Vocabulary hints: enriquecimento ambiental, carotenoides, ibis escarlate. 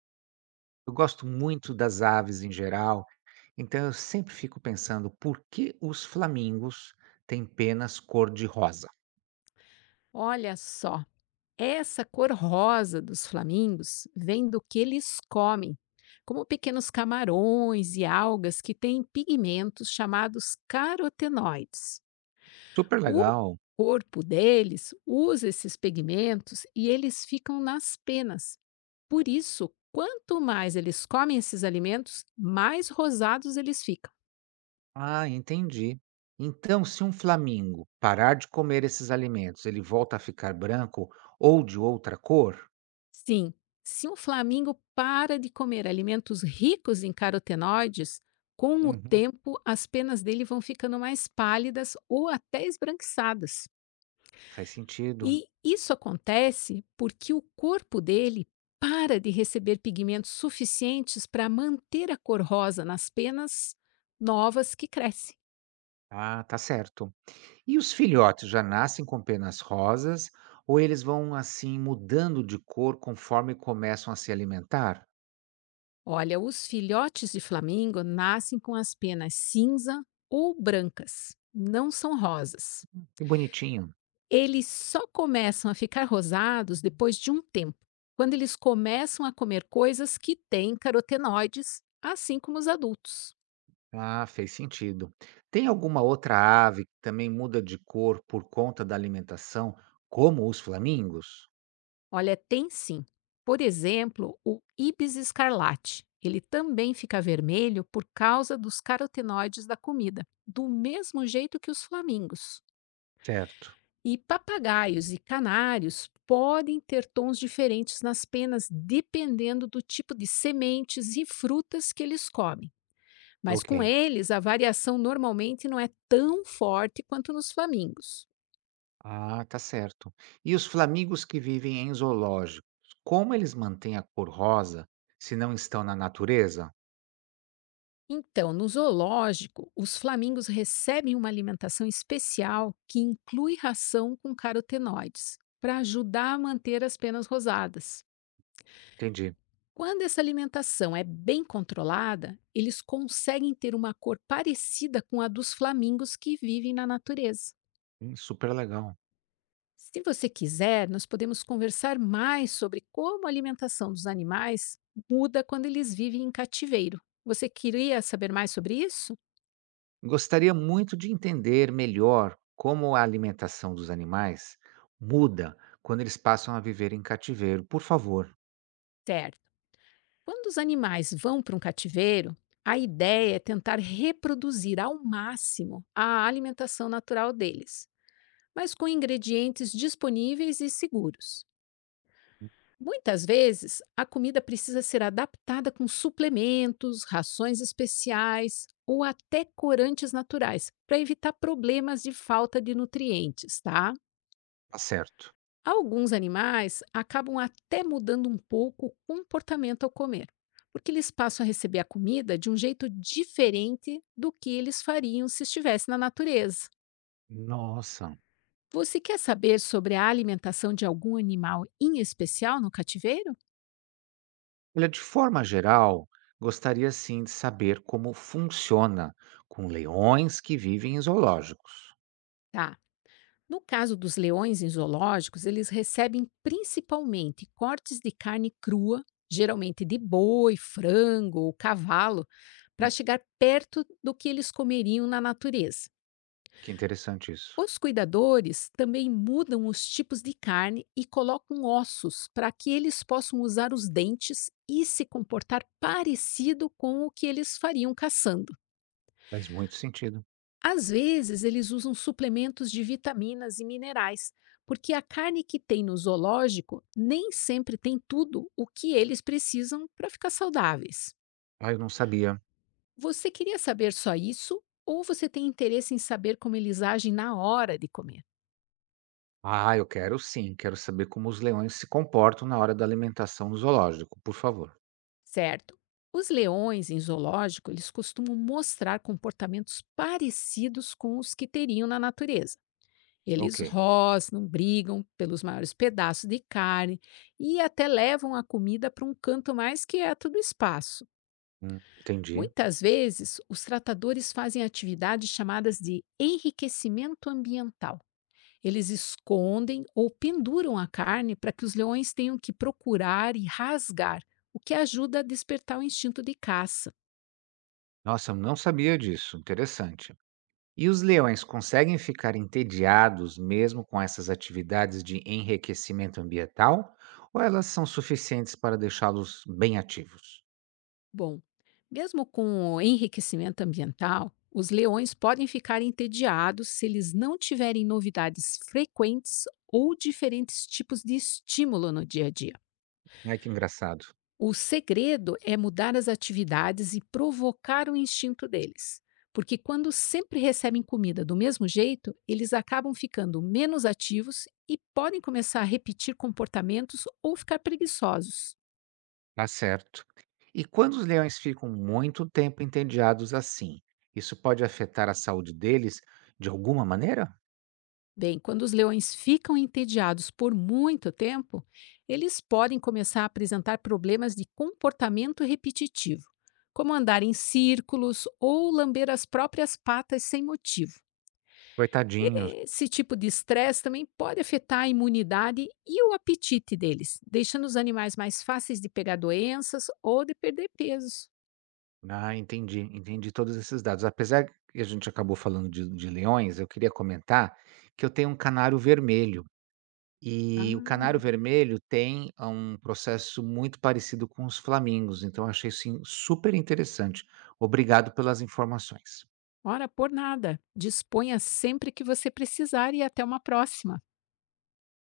Eu gosto muito das aves em geral, então eu sempre fico pensando por que os flamingos têm penas cor-de-rosa. Olha só, essa cor rosa dos flamingos vem do que eles comem, como pequenos camarões e algas que têm pigmentos chamados carotenoides. Super O legal. corpo deles usa esses pigmentos e eles ficam nas penas. Por isso, quanto mais eles comem esses alimentos, mais rosados eles ficam. Ah, entendi. Então, se um flamingo parar de comer esses alimentos, ele volta a ficar branco ou de outra cor? Sim, se um flamingo para de comer alimentos ricos em carotenoides, com o Uhum. tempo as penas dele vão ficando mais pálidas ou até esbranquiçadas. Faz sentido. E isso acontece porque o corpo dele para de receber pigmentos suficientes para manter a cor rosa nas penas novas que crescem. Ah, tá certo. E os filhotes já nascem com penas rosas ou eles vão assim mudando de cor conforme começam a se alimentar? Olha, os filhotes de flamingo nascem com as penas cinza ou brancas, não são rosas. Que bonitinho. Eles só começam a ficar rosados depois de um tempo, quando eles começam a comer coisas que têm carotenoides, assim como os adultos. Ah, fez sentido. Tem alguma outra ave que também muda de cor por conta da alimentação, como os flamingos? Olha, tem sim. Por exemplo, o ibis escarlate. Ele também fica vermelho por causa dos carotenoides da comida, do mesmo jeito que os flamingos. Certo, E papagaios e canários podem ter tons diferentes nas penas dependendo do tipo de sementes e frutas que eles comem. Mas com ok. eles, a variação normalmente não é tão forte quanto nos flamingos. Ah, tá certo. E os flamingos que vivem em zoológicos, como eles mantêm a cor rosa se não estão na natureza? Então, no zoológico, os flamingos recebem uma alimentação especial que inclui ração com carotenoides, para ajudar a manter as penas rosadas. Entendi. Quando essa alimentação é bem controlada, eles conseguem ter uma cor parecida com a dos flamingos que vivem na natureza. Super legal. Se você quiser, nós podemos conversar mais sobre como a alimentação dos animais muda quando eles vivem em cativeiro. Você queria saber mais sobre isso? Gostaria muito de entender melhor como a alimentação dos animais muda quando eles passam a viver em cativeiro. Por favor, Certo. Quando os animais vão para um cativeiro, a ideia é tentar reproduzir ao máximo a alimentação natural deles, mas com ingredientes disponíveis e seguros. Muitas vezes, a comida precisa ser adaptada com suplementos, rações especiais ou até corantes naturais, para evitar problemas de falta de nutrientes, tá? tá certo. Alguns animais acabam até mudando um pouco o comportamento ao comer, porque eles passam a receber a comida de um jeito diferente do que eles fariam se estivesse na natureza. Nossa, Você quer saber sobre a alimentação de algum animal em especial no cativeiro? olha, de forma geral, gostaria sim de saber como funciona com leões que vivem em zoológicos. Tá. No caso dos leões em zoológicos, eles recebem principalmente cortes de carne crua, geralmente de boi, frango ou cavalo, para Hum, chegar perto do que eles comeriam na natureza. Que interessante isso. Os cuidadores também mudam os tipos de carne e colocam ossos para que eles possam usar os dentes e se comportar parecido com o que eles fariam caçando. Faz muito sentido. Às vezes, eles usam suplementos de vitaminas e minerais, porque a carne que tem no zoológico nem sempre tem tudo o que eles precisam para ficar saudáveis. Ah, eu não sabia. Você queria saber só isso ou você tem interesse em saber como eles agem na hora de comer? Ah, eu quero sim. Quero saber como os leões se comportam na hora da alimentação no zoológico, por favor. Certo. Os leões em zoológico, eles costumam mostrar comportamentos parecidos com os que teriam na natureza. Ok. Eles rosnam, brigam pelos maiores pedaços de carne e até levam a comida para um canto mais quieto do espaço. Entendi. Muitas vezes, os tratadores fazem atividades chamadas de enriquecimento ambiental. Eles escondem ou penduram a carne para que os leões tenham que procurar e rasgar, o que ajuda a despertar o instinto de caça. Nossa, eu não sabia disso. Interessante. E os leões conseguem ficar entediados mesmo com essas atividades de enriquecimento ambiental? Ou elas são suficientes para deixá-los bem ativos? Bom, mesmo com o enriquecimento ambiental, os leões podem ficar entediados se eles não tiverem novidades frequentes ou diferentes tipos de estímulo no dia a dia. Ai, que engraçado. O segredo é mudar as atividades e provocar o instinto deles. Porque quando sempre recebem comida do mesmo jeito, eles acabam ficando menos ativos e podem começar a repetir comportamentos ou ficar preguiçosos. Tá certo. E quando os leões ficam muito tempo entediados assim, isso pode afetar a saúde deles de alguma maneira? Bem, quando os leões ficam entediados por muito tempo, eles podem começar a apresentar problemas de comportamento repetitivo, como andar em círculos ou lamber as próprias patas sem motivo. Coitadinhos. Esse tipo de estresse também pode afetar a imunidade e o apetite deles, deixando os animais mais fáceis de pegar doenças ou de perder peso. Ah, entendi, entendi todos esses dados. Apesar que a gente acabou falando de leões, eu queria comentar que eu tenho um canário vermelho. E o canário Ah, vermelho tem a um processo muito parecido com os flamingos, então eu achei, assim, super interessante. Obrigado pelas informações. ora por nada. Disponha sempre que você precisar e até uma próxima.